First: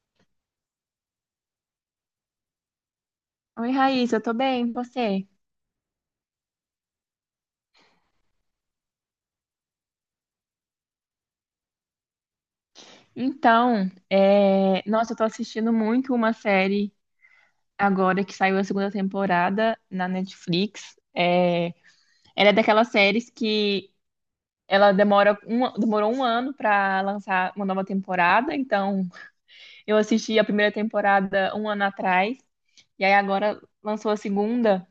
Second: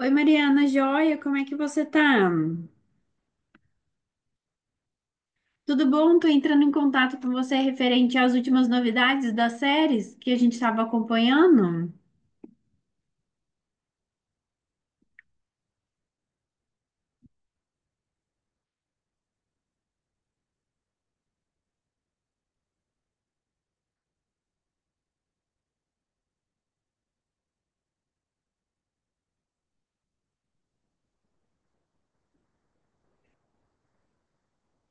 Oi, Mariana, joia, como é que você tá? Oi, Raíssa, eu tô bem, e você? Tudo bom? Tô entrando em contato com você referente às últimas novidades das séries que a gente estava acompanhando. Então, nossa, eu tô assistindo muito uma série agora que saiu a segunda temporada na Netflix. Ela é daquelas séries que ela demorou um ano pra lançar uma nova temporada, então eu assisti a primeira temporada um ano atrás, e aí agora lançou a segunda,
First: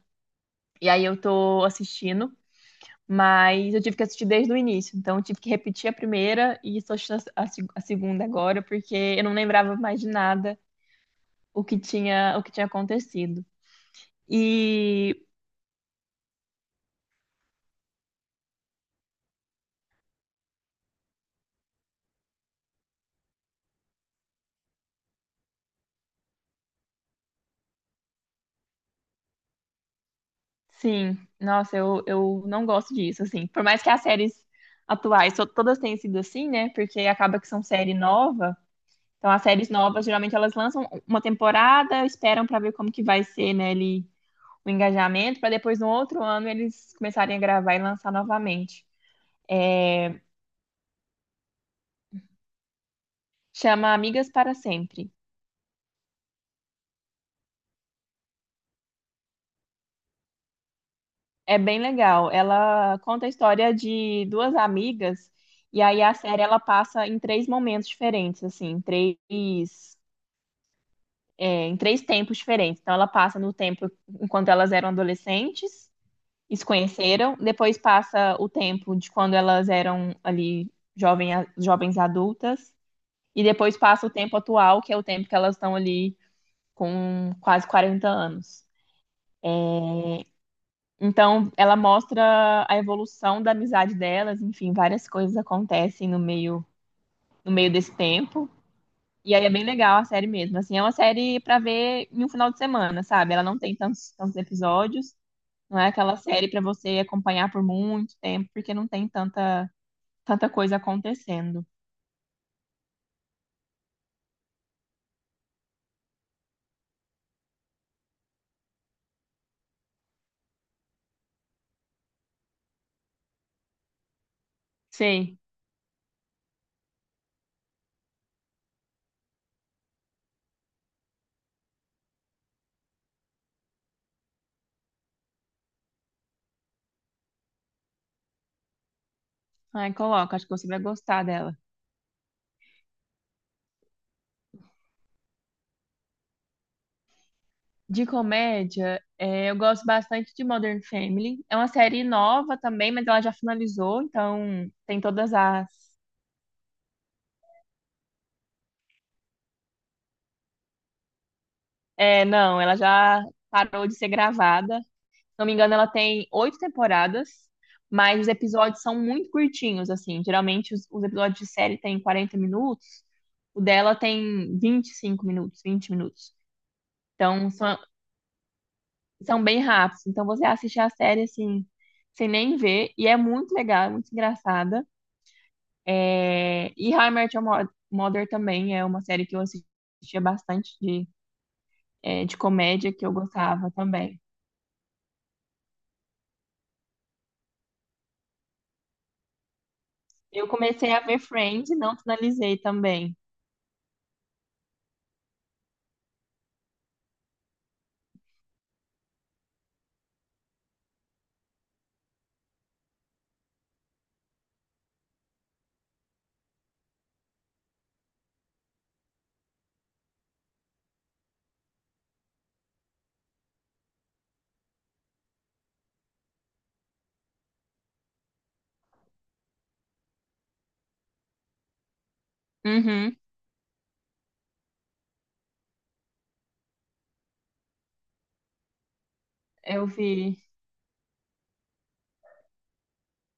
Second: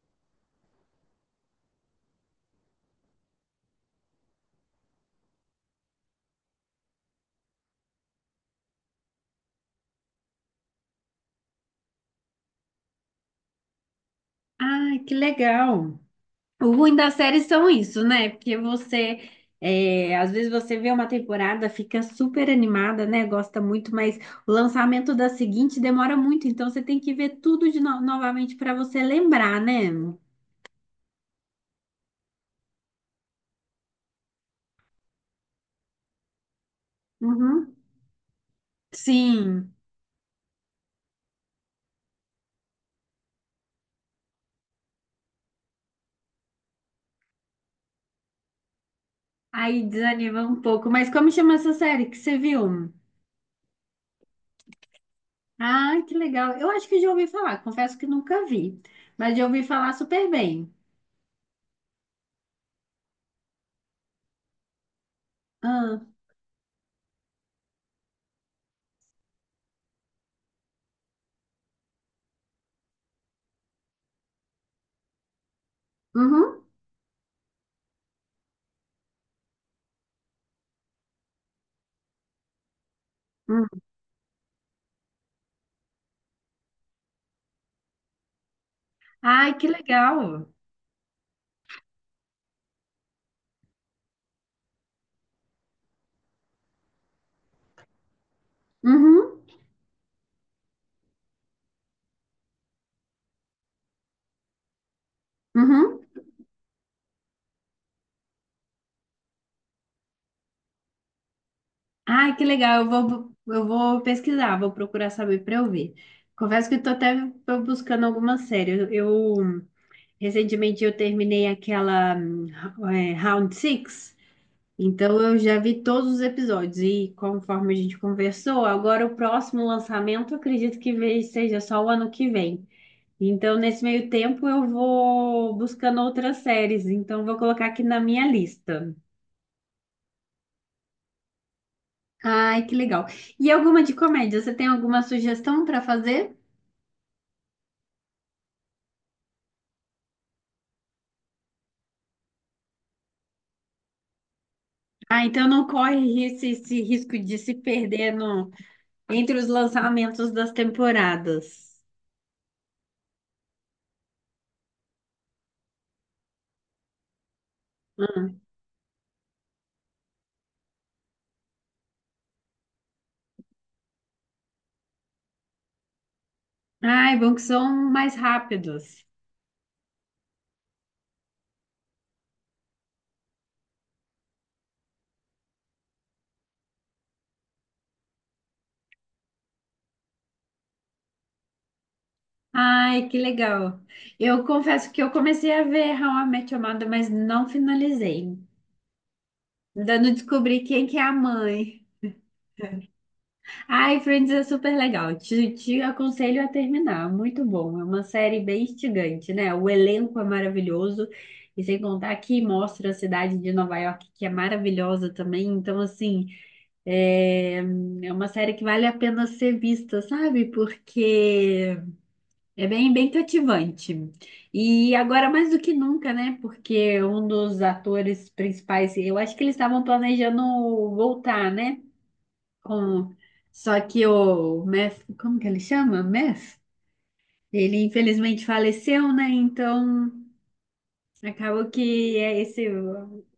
e aí eu tô assistindo. Mas eu tive que assistir desde o início, então eu tive que repetir a primeira e estou assistindo a se- a segunda agora, porque eu não lembrava mais de nada o que tinha acontecido. Ah, que E legal! O ruim das séries são isso, né? Porque você, às vezes você vê uma temporada, fica super animada, né? Gosta muito, mas o lançamento da seguinte demora muito, então você tem que ver tudo de novamente para você lembrar, né? sim, nossa, eu não gosto disso, assim. Por mais que as séries atuais todas tenham sido assim, né? Porque acaba que são Uhum. série nova. Então as séries Sim. novas, geralmente elas lançam uma temporada, esperam para ver como que vai ser, né, ali, o engajamento, para depois no outro ano eles começarem a gravar e lançar novamente. Aí É, desanima um pouco. Mas como chama essa série que você viu? Chama Amigas para Sempre. Ah, que legal. Eu acho que já ouvi falar. Confesso que nunca vi. Mas já ouvi falar super bem. É bem legal. Ela conta a história de duas amigas, e Ah, aí a série ela passa em três momentos diferentes, assim, em três tempos diferentes. Então ela passa no tempo enquanto elas eram adolescentes e se uhum, conheceram, depois passa o tempo de quando elas eram ali jovem, jovens adultas, e uhum. depois passa o tempo atual, que é o tempo que elas estão ali com quase 40 anos. Ai, que legal. Então, ela mostra a evolução da amizade delas, enfim, várias coisas acontecem no meio, no meio desse tempo. E Uhum, aí é bem legal a série mesmo. Assim, é uma série pra ver em um final de semana, sabe? Ela não tem tantos episódios, não é uhum. aquela série pra você acompanhar por muito tempo, porque não tem tanta coisa acontecendo. Ai, que legal. Eu vou pesquisar, vou procurar saber para eu ver. Confesso que estou até tô buscando alguma série. Eu, recentemente eu terminei aquela Round Six. Então eu Sei. já vi todos os episódios e conforme a gente conversou, agora o próximo lançamento eu acredito que seja só o ano que vem. Então nesse meio tempo eu vou buscando outras séries, então vou colocar aqui na minha lista. Ai, coloca, acho que você vai gostar dela. Ai, que legal. E alguma de comédia? Você tem alguma sugestão para fazer? De comédia, é, eu gosto bastante de Modern Family. É uma série nova também, mas ela já finalizou, então tem Ah, todas então não as. corre esse risco de se perder entre os lançamentos das temporadas. É, não, ela já parou de ser gravada. Se não me engano, ela tem oito temporadas, mas os Hum. episódios são muito curtinhos, assim. Geralmente os episódios de série têm 40 minutos, o dela tem 25 minutos, 20 minutos. Ai, bom que Então são mais rápidos. são bem rápidos. Então você assiste a série assim, sem nem ver, e é muito legal, é muito engraçada. E How I Met Your Mo- Mother também é uma série que eu assistia bastante de comédia que Ai, eu que gostava legal. também. Eu confesso que eu comecei a ver How I Met Your Mother, mas não finalizei. Ainda não Eu descobri quem comecei que a é a ver Friends e mãe. não finalizei também. Ai, Friends é super legal. Te aconselho a terminar. Muito bom. É uma série bem instigante, né? O elenco é maravilhoso. E sem contar que mostra a cidade de Nova York, que é maravilhosa também. Então, assim, é, é uma série que vale a pena ser vista, sabe? Porque é bem cativante. E agora mais do que nunca, né? Porque um dos atores principais, eu acho que eles estavam planejando voltar, né? Com... Uhum, Só que o Meth, como que ele chama? Meth? Ele infelizmente faleceu, né? eu Então vi. acabou que é esse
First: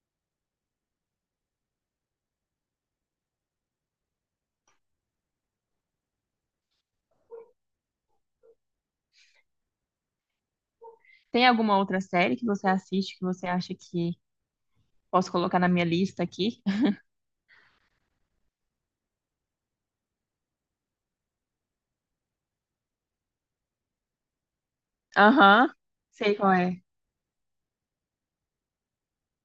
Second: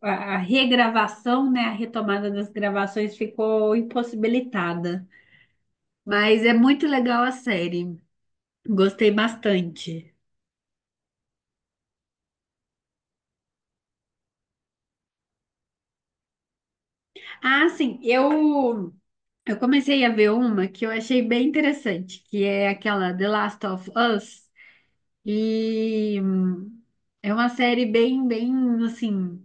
a regravação, né? A retomada das gravações ficou impossibilitada. Mas é muito legal a série. Gostei bastante. Tem alguma outra série que você assiste que você acha que posso colocar na minha lista aqui? Ah, sim, eu comecei a ver uma que eu achei bem interessante, que é aquela The Last of Us, Aham, e sei qual é. É uma série bem assim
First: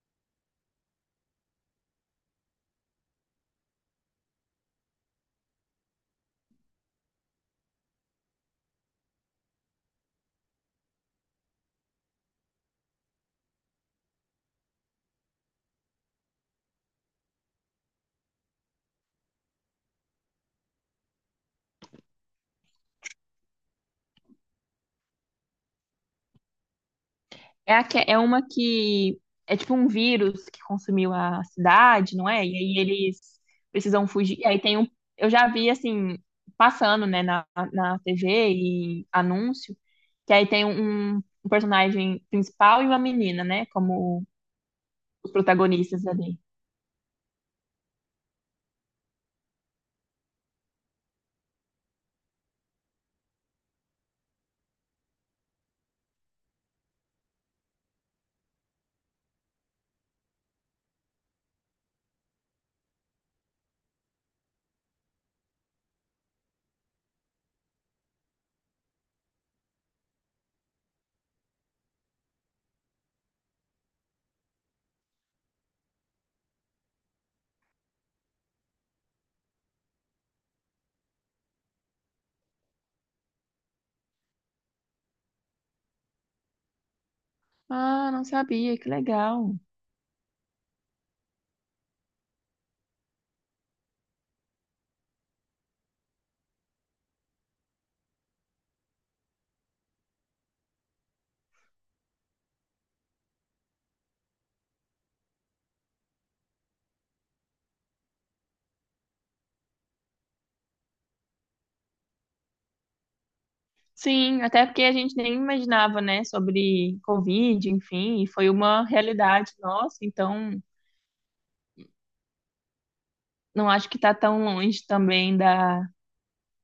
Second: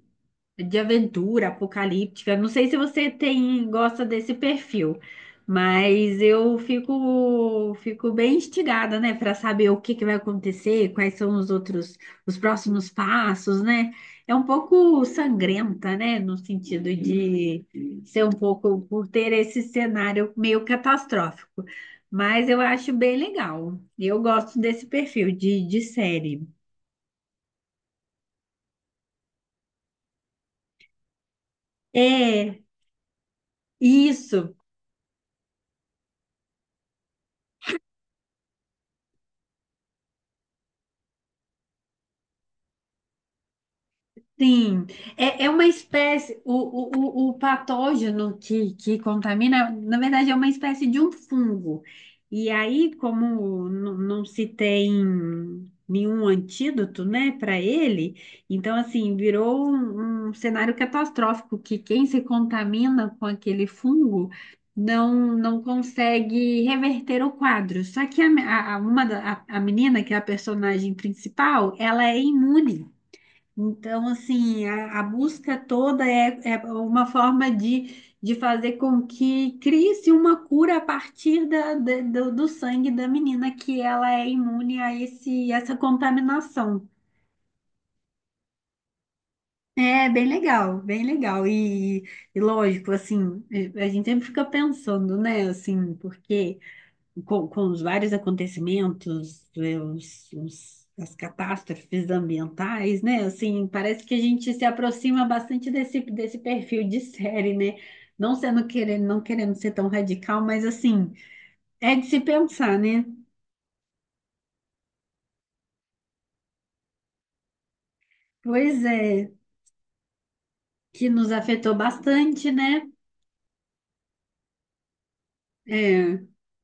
de aventura, apocalíptica. Não sei se você tem gosta desse perfil, mas eu fico bem instigada, né, para saber o que que vai acontecer, quais são os outros os próximos passos, né? É um pouco sangrenta, né, no sentido de ser um pouco por ter esse cenário meio catastrófico. Mas eu acho bem legal. Eu gosto desse perfil de série. A é uma que é tipo um vírus que consumiu a cidade, não é? E É, aí eles precisam fugir. E isso. aí tem um. Eu já vi assim, passando, né, na TV e anúncio, que aí tem um personagem principal e uma menina, né? Como Sim, os é uma protagonistas ali. espécie, o patógeno que contamina, na verdade, é uma espécie de um fungo. E aí, como não se tem nenhum antídoto, né, para ele, então, assim, virou um cenário catastrófico, que quem se contamina com aquele fungo não consegue reverter o quadro. Só que a menina, que é a personagem principal, ela é imune. Então, assim, a busca toda é uma forma de fazer com que crie-se uma cura a partir do sangue da menina, que ela é imune a essa contaminação. Ah, não sabia, que legal. É bem legal, bem legal. E lógico, assim, a gente sempre fica pensando, né, assim, porque com os vários acontecimentos, as catástrofes ambientais, né? Assim, parece que a gente se aproxima bastante desse perfil de série, né? Não querendo ser tão radical, mas assim, é de se pensar, né? Sim, até porque a gente nem imaginava, né, sobre Covid, enfim, e foi Pois uma é, realidade nossa, então que nos afetou bastante, né? não acho que tá tão longe também da É,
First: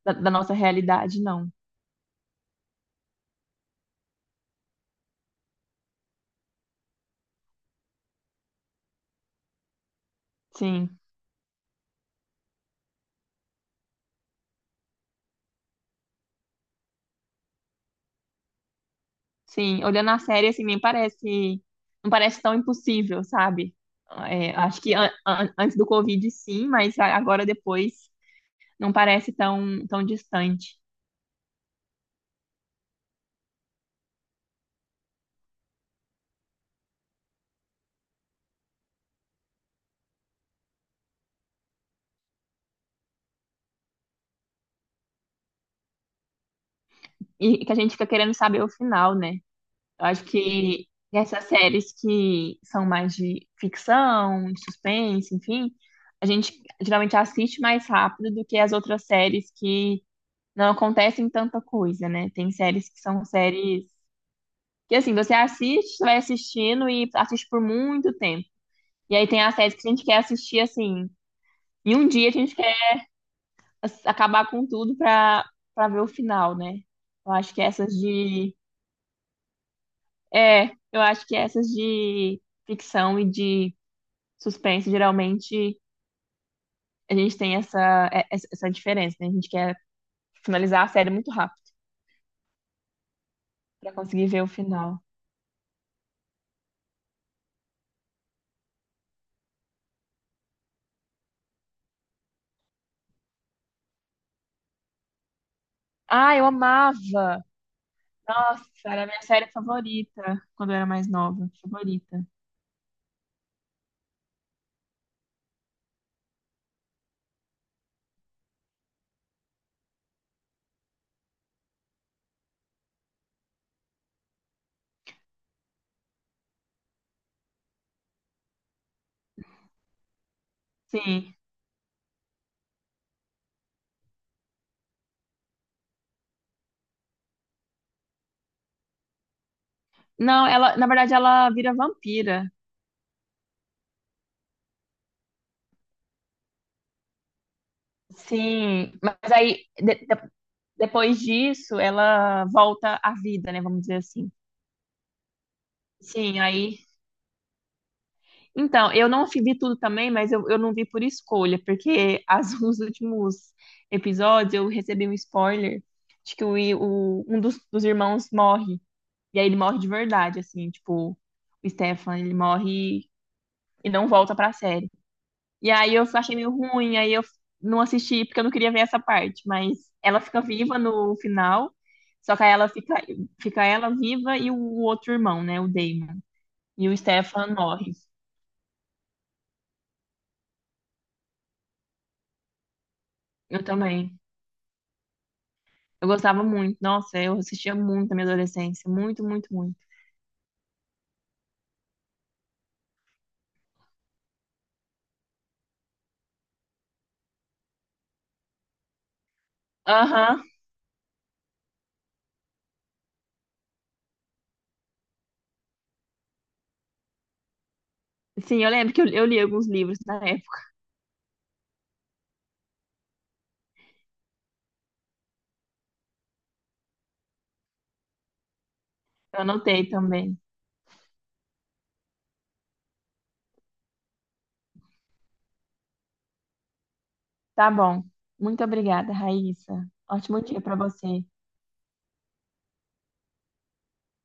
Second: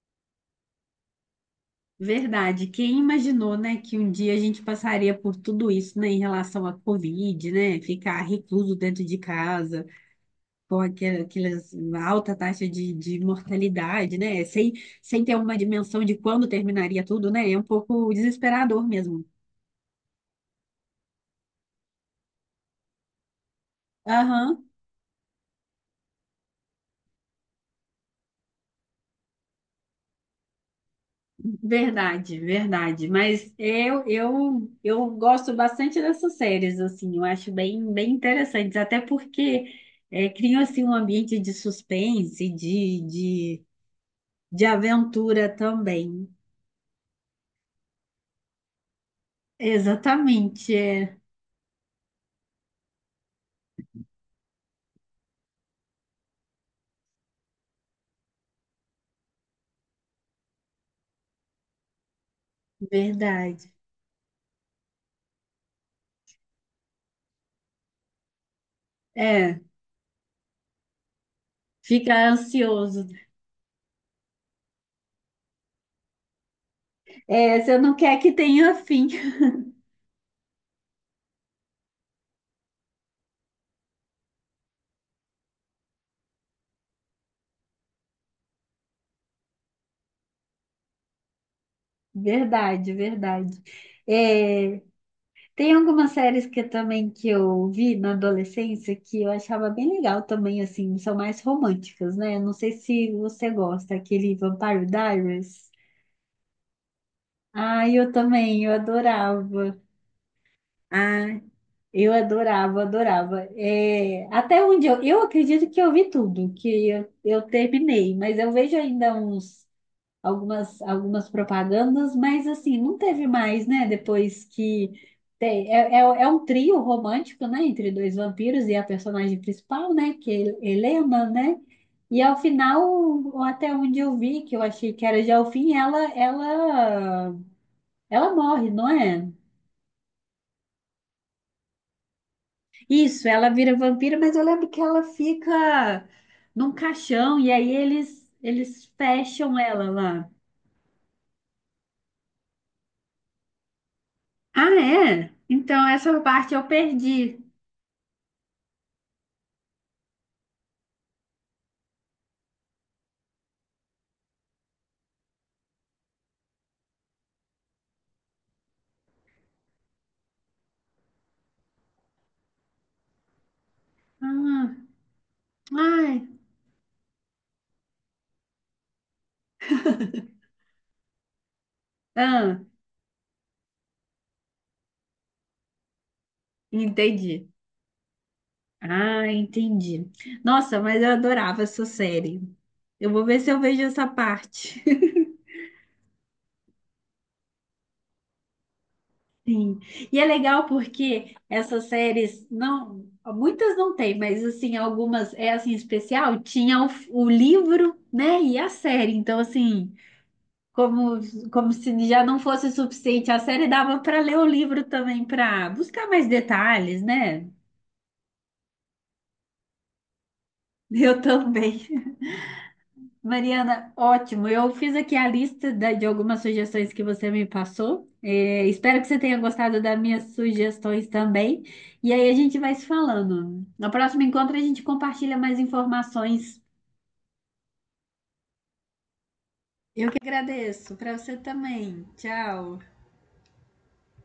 da nossa realidade, não. verdade. Quem imaginou, né, que um dia a gente passaria por tudo isso, né, em relação à Covid, né? Ficar recluso dentro de casa. Pô, Sim, aquele- aquelas uma alta taxa de mortalidade, né? Sem, sem ter uma dimensão de quando terminaria tudo, né? É um pouco desesperador mesmo. sim. Olhando a série, assim, nem parece, não parece tão impossível, sabe? É, Aham, acho que antes do Covid, sim, mas agora depois não parece tão distante. verdade, verdade. Mas eu gosto bastante dessas séries, assim, eu acho bem, bem interessantes, até porque criam, assim, um ambiente de suspense, de aventura também. E que a gente fica querendo saber o final, né? Eu acho Exatamente, que é essas séries que são mais de ficção, de suspense, enfim, a gente geralmente assiste mais rápido do que as outras séries que não acontecem tanta coisa, né? Tem verdade. séries que assim, você assiste, você vai assistindo e assiste por muito tempo. E aí tem as É, séries que a gente quer assistir assim. Em um fica dia a gente quer ansioso. Acabar com tudo pra ver o final, né? Eu acho É, que você essas não quer que de. tenha fim. É, eu acho que essas de ficção e de suspense, geralmente, a gente tem essa, é- essa essa diferença, né? A gente quer finalizar a série muito rápido Verdade, verdade. pra conseguir ver o É, final. tem algumas séries que também que eu vi na adolescência que eu achava bem legal também, assim, são mais românticas, né? Não sei se você gosta, aquele Vampire Diaries. Ah, eu amava! Ah, eu também, Nossa, eu era a minha série adorava. favorita quando eu era mais Ah, nova. eu Favorita. adorava, adorava. É, até onde eu acredito que eu vi tudo, que eu terminei, mas eu vejo ainda uns algumas, algumas propagandas, mas assim, não teve mais, né? Depois que tem- é, é um trio romântico, né? Entre dois vampiros e a personagem principal, né? Que é Helena, Sim. né? E ao final, ou até onde eu vi, que eu achei que era já o fim, ela morre, não é? Não, ela, na verdade, ela vira vampira. Isso, ela vira vampira, mas eu lembro que ela fica num caixão e aí eles Sim, mas fecham aí ela lá. Depois disso ela volta à vida, né? Vamos dizer assim. Ah, é? Então essa Sim, parte eu aí. perdi. Então, eu não fi- vi tudo também, mas eu não vi por escolha, porque as, os últimos episódios eu recebi um spoiler de que um dos irmãos morre. E aí ele morre de verdade, assim, tipo, o Stefan, ele morre e não volta pra Ah, série. E aí eu ai, achei meio ruim, aí eu não assisti porque eu não queria ver essa parte, mas ela fica viva no final, só que aí ah, fica ela viva e o outro irmão, né, o Damon. E o entendi. Stefan morre. Ah, entendi. Nossa, mas eu adorava essa série. Eu vou ver se eu Eu vejo essa também. parte. Eu gostava muito. Nossa, eu assistia muito na minha adolescência. Muito, muito, muito. Sim. E é legal porque essas séries não, muitas não tem, mas assim, algumas é assim especial, tinha o livro, né, e a série. Então assim, Aham. como como se já não fosse suficiente, a série dava para ler o livro também para buscar mais detalhes, né? Sim, eu lembro que eu li alguns livros na época. Eu também. Mariana, ótimo. Eu fiz aqui a lista de algumas sugestões que você me passou. É, espero que você tenha Eu gostado anotei das minhas também. sugestões também. E aí a gente vai se falando. No próximo encontro a gente compartilha mais informações. Tá bom. Muito obrigada, Raíssa. Eu que Ótimo dia pra agradeço. Para você. você também. Tchau.